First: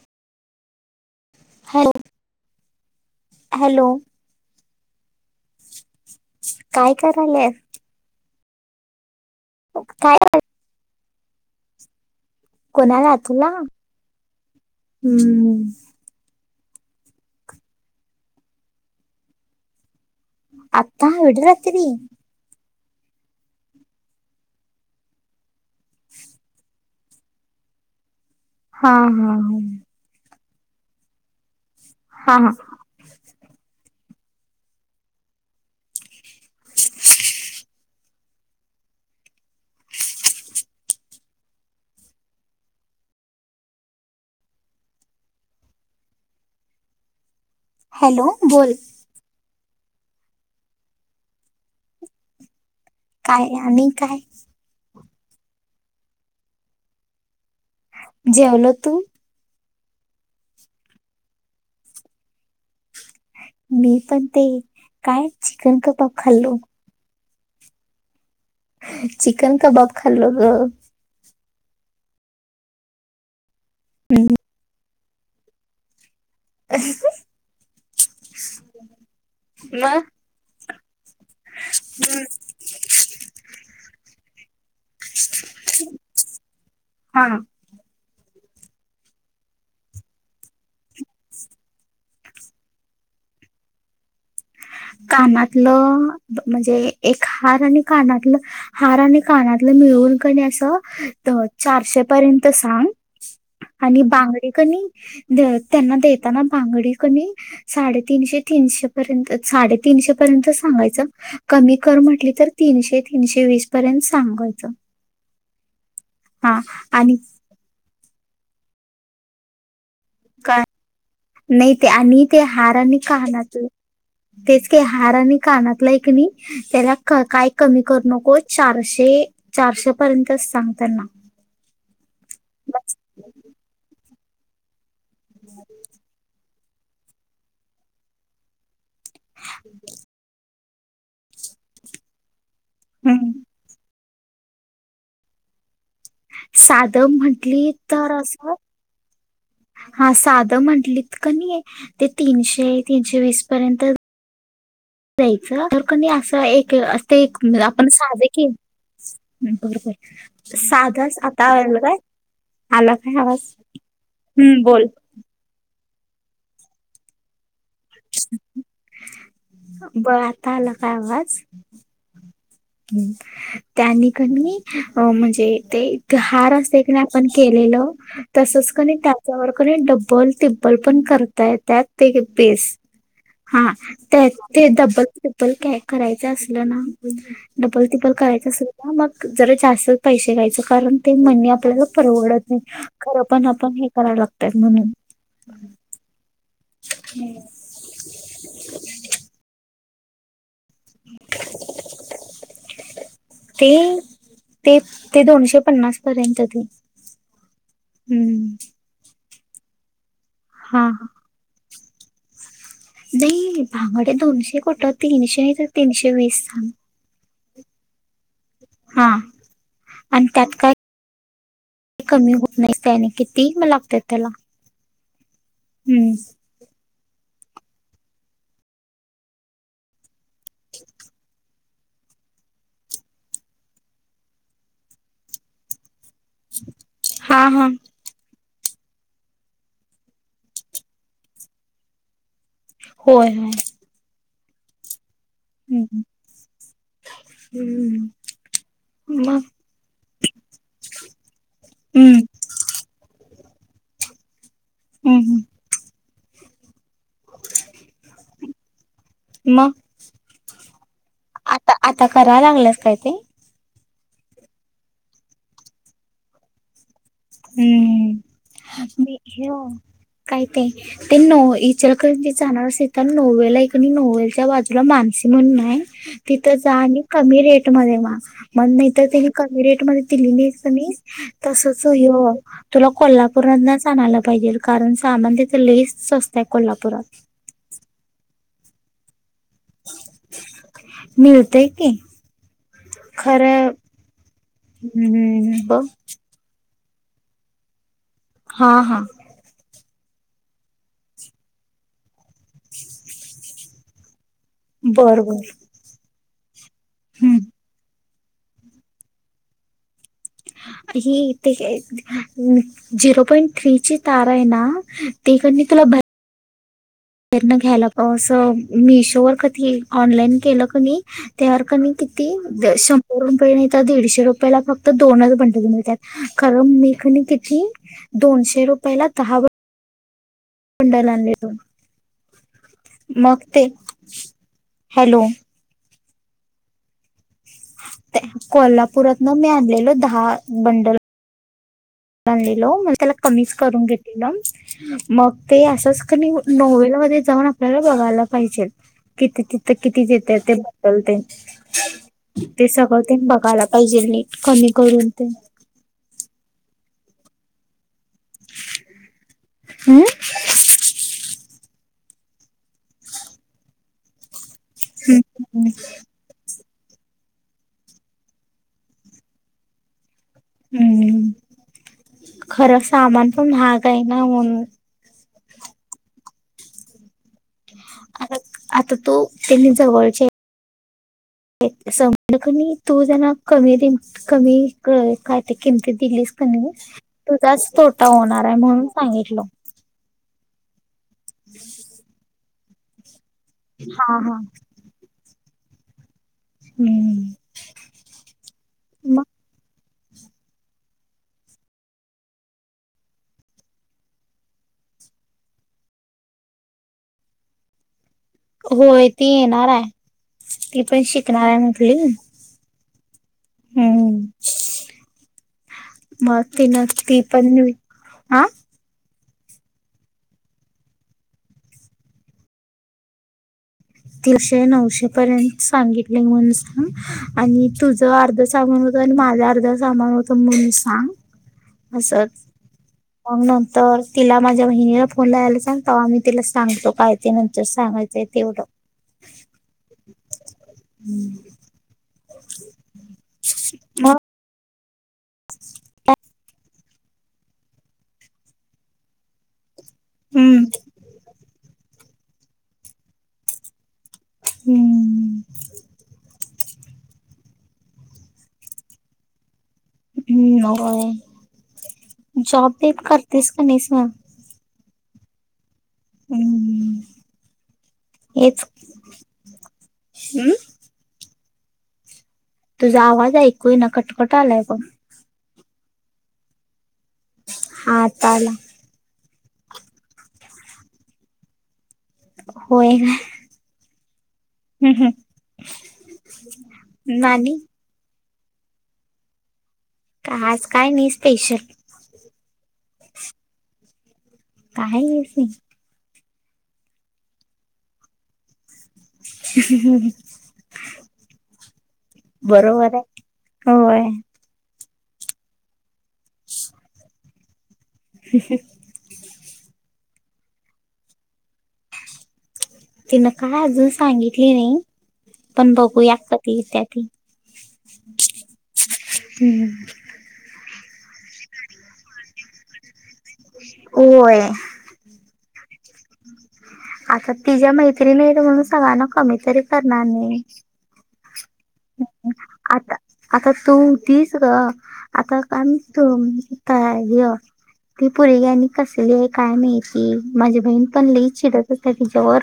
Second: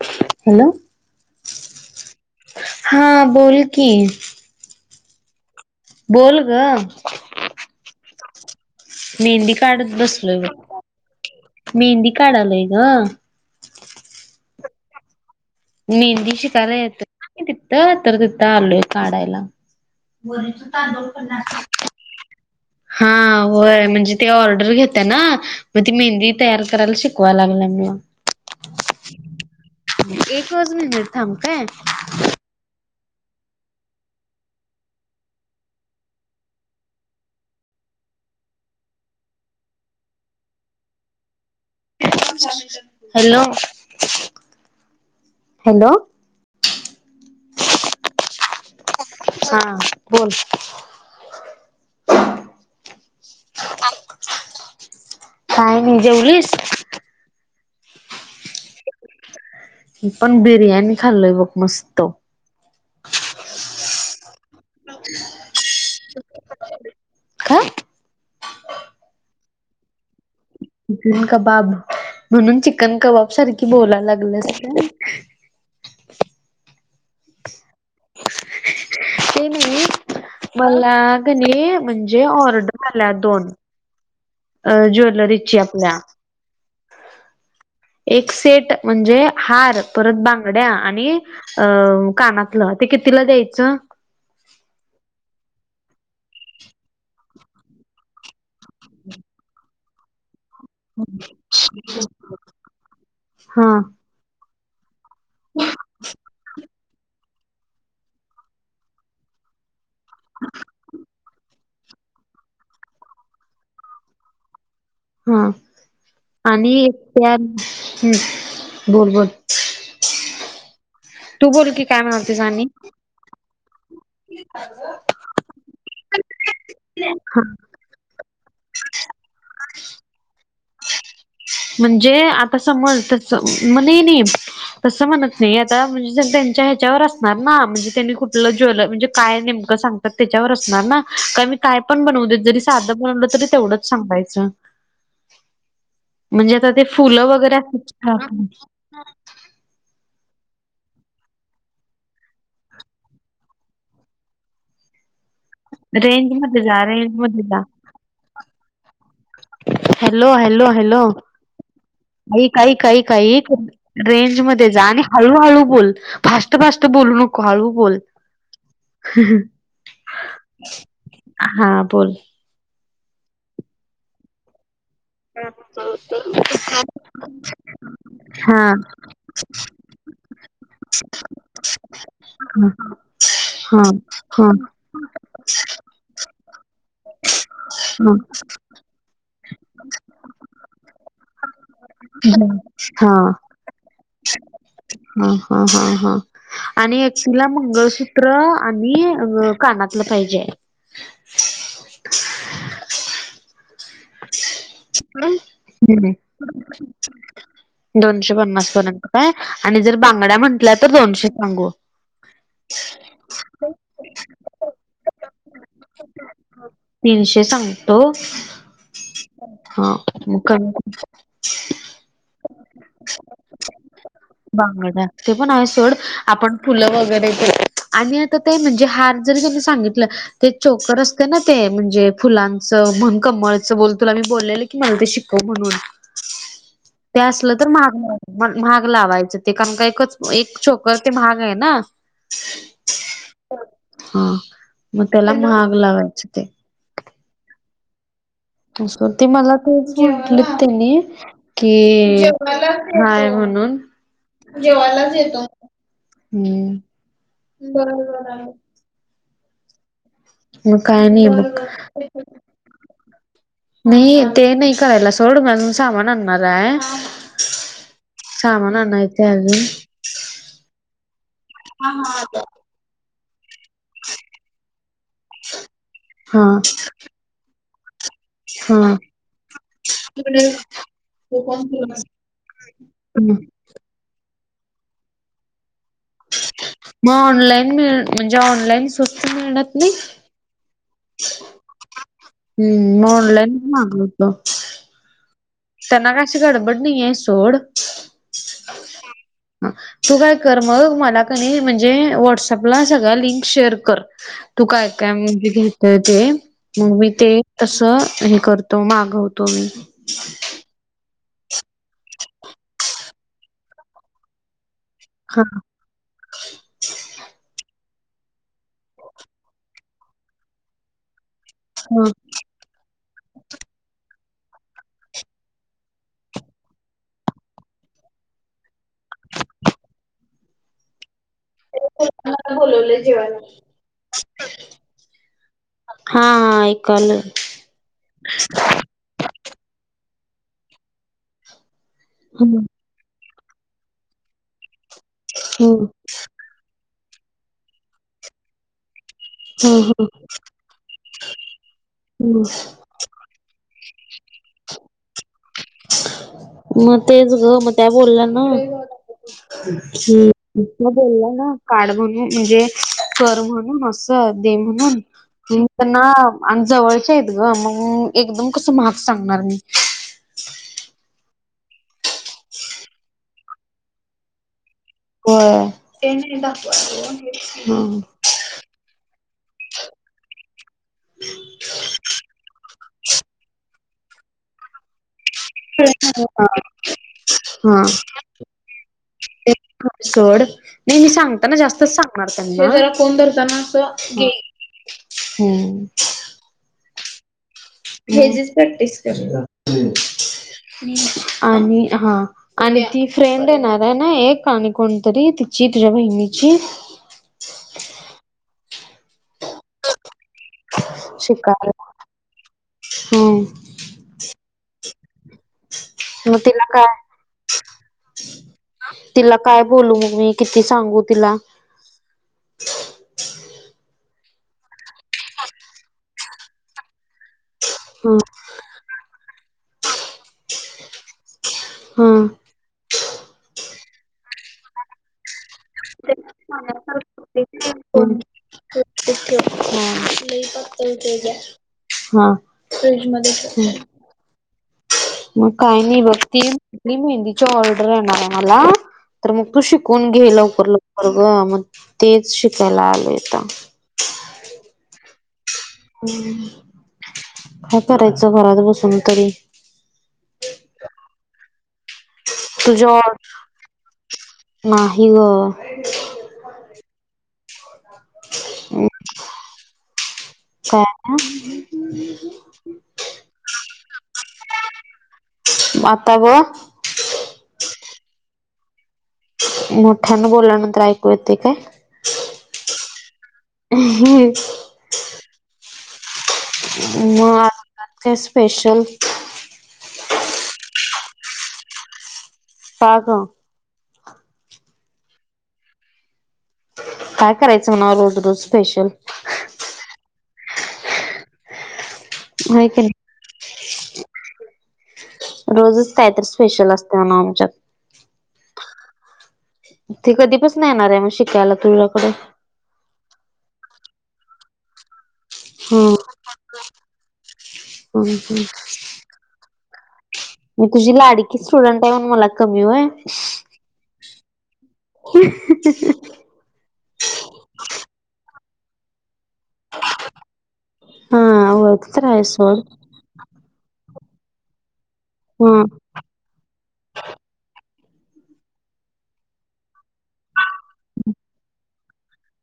Hello. Hello. हा बोल की. हॅलो बोल गं. काय करायलाय मेहंदी काढत काय बसलोय बघ, मेहंदी काढालोय. ग कोणाला? तुला हम्म. मेहंदी शिकायला येतोय ना तिथं, तर तिथं आलूय काढायला. आता एवढी रात्री हां. होय म्हणजे ते ऑर्डर घेत्या ना मग, ती मेहंदी तयार करायला शिकवाय लागल्या मला. हा हा हा. पाच मिनिटं थांब काय. हा हा. Hello hello. हॅलो बोल. हा बोल. चांगल आणि काय. काय नाही जेवलीस. जेवलो तू. मी पण बिर्याणी खाल्लोय बघ मस्त. मी पण ते काय, चिकन कबाब खाल्लो. काय? चिकन कबाब खाल्लो ग. चिकन कबाब म्हणून चिकन कबाब सारखी बोलायला हम्म, लागलस का? अ [unintelligible] ह [unintelligible] ते मग कनी मला की नाही म्हणजे ऑर्डर आल्यात दोन. अ ज्वेलरीची आपल्या. हा एक सेट म्हणजे हार परत बांगड्या आणि अ कानातलं ते कितीला द्यायचं? कानातलं म्हणजे एक हार आणि कानातलं हार आणि कानातलं मिळून की नाई असं चारशे पर्यंत सांग हा आणि बांगडे की नाई ध त्यांना देताना बांगडी कमी साडेतीनशे तीनशे पर्यंत सा तीनशे पर्यंत सांगायच कमी कर म्हटली तर तीनशे-तीनशे वीस पर्यंत सांगायचं. हा [unintelligible] आणि त्या हा बोल बोल. काय [unintelligible] [unintelligible] नाही ते काय आणि ते म्हणालतीस हारा आणि कानातल तेच कि हार आणि कानातला एकक नाही त्याला हा काय कमी करू नको. चारशे-चारशे पर्यंतच सांग त्यांना. म्हणजे आता समज त म्हणे नाही नाही तसं म्हणत नाही आता म्हणजे त्यांच्या ह्याच्यावर असणार ना म्हणजे त्यांनी कुठलं ज्ल म्हणजे काय नेमकं सांगतात त्याच्यावर असणार ना कारण मी काय पण बनव देत जरी साधं हम्म. बनवलं तेवढंच संपायचं. आता ते साधम फुलं वगैरे म्हंटली तर असतात असं हा साधं म्हंटलीत का नाही ते तीनशे तीनशे वीसपर्यंत दयाचं तर कणी रेंज असं मध्ये एक जा अस रेंज मध्ये जा आपण साधे की हॅलो हॅलो हॅलो साधाच आता आल काय ऐक ऐक आला ऐक काय ऐक आवाज हम्म रेंजमध्ये जा बोल आणि [unintelligible] हळू हळू बोल फास्ट फास्ट बोलू नको हळू बोल. बघ आता आला काय आवाज? हा बोल. ह् त्यानी का नई अ म्हणजे ते हार असते क आपण केलेलं हा तसच क त्याच्यावर कोणी डब्बल तिब्बल पण करताय त्यात. ते हा पेस हा त्या ते डबल ट्रिपबल क करायचं असलं ना डबल तिपल करायच सुद्धा मग जरा जास्त पैसे घ्यायचं कारण ते मणी आपल्याला परवडत नाही खरं हा पण आपण हे करायला लागतत म्हणून. हा हा हा हा आणि एकटिला मंगळसूत्र त्र आणि अ कानातलं पाहिजे आहे. ते ते ते दोनशे हम पन्नास हम पर्यंत ते दोनशे हम्म पन्नास पर्यंत. काय आणि जर बांगड्या म्हंटल्या हा तर दोनशे सांगू नाही बांगड्या दोनशे कुठं तीनशे तीनशे वीस सांग. तीनशे सांगतो. हां. हा [unintelligible] कमी होत नाही, त्याने किती मला लागत त्याला. बांगड्या ते पण आहे सोड, हम्म आपण. फुलं वगैरे सांगितलं आणि आता ते हार जरी त्यांनी सांगितलं ते चोकर असते ना. ते म्हणजे फुलांचं म्हण, कमळचं बोल. तुला मी बोललेलं की मला ते शिकव म्हणून. ते हा असलं हा तर महाग मं मग महाग लावायचं ते, कारण का एकच एक छोकर ते महाग आहे ना. होय. हा मग त्याला महाग हम्म लावायचं ते. हम्म. असं मग मला तूच म्हटलेत त्यांनी हम्म की. मला हाय म्हणून जेवालाच हम्म हम्म येतो. बरोबर आहे. मग? मग काय नाही बग. आता आता करालागलंस काय ते. नाही ते नाही करायला सोड, आजून सामान आणणार आहे... सामान हम्म आणायचंय अजून [unintelligible] काय ते ते न ईचलकरंजीत जाणार असे त नववे्लाय पण नोवेलच्या बाजूला मानसी म्हणून हा तिथं जा आणि कमी रेटमध्ये माग. मग नाही हा. तर त्यानी कमी रेटमध्ये दिली नाहीत कणी तसच. तो हो तुला कोल्हापूरमधनंच आणायला पाहिजे, कारण सामान तिथं लयच स्वस्त. का कोल्हापूरत. मग ऑनलाईन, मिळ म्हणजे ऑनलाईन स्वस्त मिळत नाही? मिलते की. हम्म मग ऑनलाईन खरं मागवतो. हम्म. बघ त्यांना काय काशी गडबड नाहीय सोड. हा हा. ह तू काय कर, मग मला कनी म्हणजे व्हॉट्सअपला सगळ्या लिंक शेअर कर. [inaudible] तू काय काय बर म्हणजे बर घेतय ते, मग मी ते हम्म. तसं हे करत तो मागवतो मी. [unintelligible] झिरो पॉइंट थ्रीची तारा आहे ना. ते हा कणी तुला. [unintelligible] घ्यायला मिशोवर कधी ऑनलाईन केलं कणी. त्यावर कमी हा. किती श शंभर रुपये नाही तर दीडशे रुपयाला फक्त दोनच मंडळ मिळतात खरं मी कणी किती दोनशे रुपये दहा. बंडल आणलेलं. आणि कोणाकोणाला बोलवले जेवायला? हॅलो हा ऐकू आलं. कोल्हापुरात मी आणलेलो दहा बंडल. हम्म म्हणलेलं मग ते कमीच करून करून घेतलं मग ते हम्म असच. नॉवलमध्ये जाऊन आपल्याला बघायला पाहिजे. किती तिथं हम्म किती देते बंडल टेन हम्म. ते सगळं बघायलाग. पाहिजे नीट कमी करून ते. मग तेच ग मग त्या बोलल्या ना हम्म. की. मग त्या बोलला ना काड म्हणून म्हणजे सर म्हणून मस्त. दे म्हणून हम्म त्यांना. आणि जवळच्या आहेत ग, मग एकदम कसं मार्क्स सांगणार मी. हम्म खरं पण महाग ना म्हणून. हो ते दाखवा ह. अर आता तो त्यांनी जवळच्या हेत. समखणी तू जना कमी र कमी काय त किमती दिलीच, त म तुझाच तोटा होणार आहे म्हणून सांगितलं. कड नाही मी सांगताना जास्तच सांगणार को धताना. सोवा हा गे हा हम्म. हम्म हे जच प्रॅक्टीस मग करून, आणि कर हा आणि ती फ्रेंड येणार आहे ना, एक तिची तुझ्या बहिणीची. होय ती येणार आहे, ती पण शिकणार आहे शिकायला म्हटली. हम्म. हम्म मग मात तिला ना काय दीपण ह तिला काय बोलू मग मी किती सांगू तिला? तीनशे नऊशे पर्यंत सांगितले म्ह सांग आणि तुझ ह अर सामान होत आणि माझा अर्धा सामान होतं म्हण म सांग असच. मग नंतर तिला माझ्या बहिणीला फोन लायला सांगता आम्ही तिला सांगतो काय ते नंतर सांगाय तेती उठ तिथेच ठेव. हा फ्र्रीज मध्ये मग मग काय नाही बघतीली मेहंदीची ऑर्डर येणार आहे मला.. तर मग तू शिकून घे ल हम्म उकर ल वग मग तेच शिकायला आलयेत. हम्म. हम्म, काय करायचं घरात बसून तरी? जॉब तुझ्या बीब ऑर्डर करतेस की नाहीस मग? नाही ग. हम्म हेच हम्म. [unintelligible] तुझा आवाज ऐकू येईना कटकट आलाय बघ आता बघ हा आता आला. मोठ्यान बोलल्यानंतर ऐकू येते काय? होयग मग हम् हम्. मग आ काय स्पेशल? का आज काय नाही स्पेशल. का ग? [unintelligible] काय करायचं म्हणा रोज रोज स्पेशल ह ह होय की बरोबर नाही आहे होय. रोजच कायतरी स्पेशल असत, मा आमच्यात. ही, ह ती कधी पसन येणार हाय, म शिकायला तुझ्याकडे? तिनं काय अजून, सांगितली नाही पण हम्म बघूया कधी येत्या ती? हम्म हम्म. हंम मी तुझी लाडकी स्टुडंट हाय म्हणून मला कमी होय? होय [unintelligible] आता तिझ्या मैत्रीणी आहेत म्हणून सगळ्यांना कमी तरी करणार नाही. हा होय, ते तर आहे सोड. आता तू होतीस गं, आता हा कण तूम ता हय, ती पुरी आणि कसली आहे काय माहीत? ही माझी बहीण पण, लय चिडत होत्या तिच्यावर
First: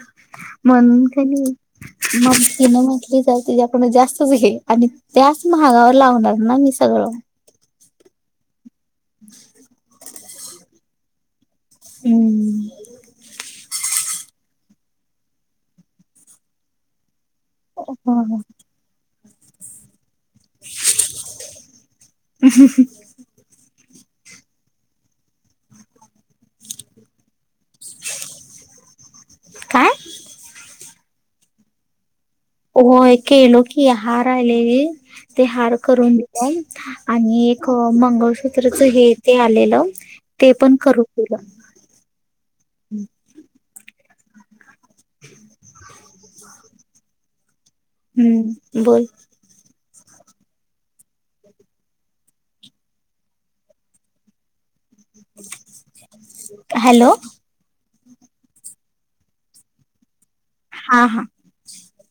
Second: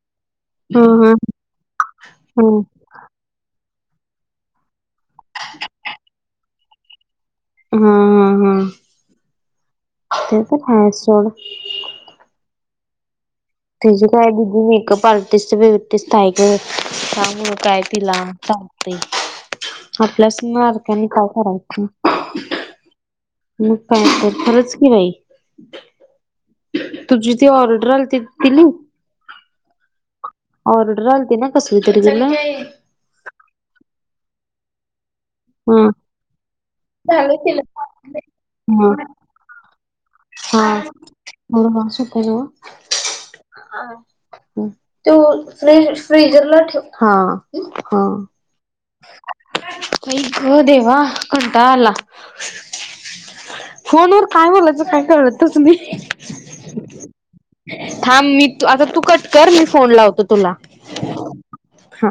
हा म्हणून हा क नाही, माफ हा केलं म्हणती काय तिच्यापुढं जास्तच विषय अनिक त्याच महागाव लावणार ना? मी सगळं हंम, हंम, हं [inaudible] ते तर काय, सोड हम्म तिची काय दीदी, मेकअप आर्टिस्ट बिवटिस्ट हाय गं, त्यामुळं काय तिला? ते आपल्याच मारकांनी काय करायचं? मग काय तर, खरंच कि बाई, तुझी ती ऑर्डर आलती ती लीव काय? ऑर्डर आलती ना कसली तरी तुला? व्हय केलोय की, हार आलेली ते हार हा करून दिली झालं आणि केलं एक मंगळसूत्रच हा हे ते आलेलं ते पण करून दिलं. [unintelligible] हॅलो तू लय फ्रीजरला ठेव, हा हा हम्म, बोल आई गं देवा, कंटाळा आला फोनवर, काय बोलायचं काय कळतच नाही? हॅलो थांब मी तू, आता तू कट कर, मी फोन लावतो तुला हा, हा हा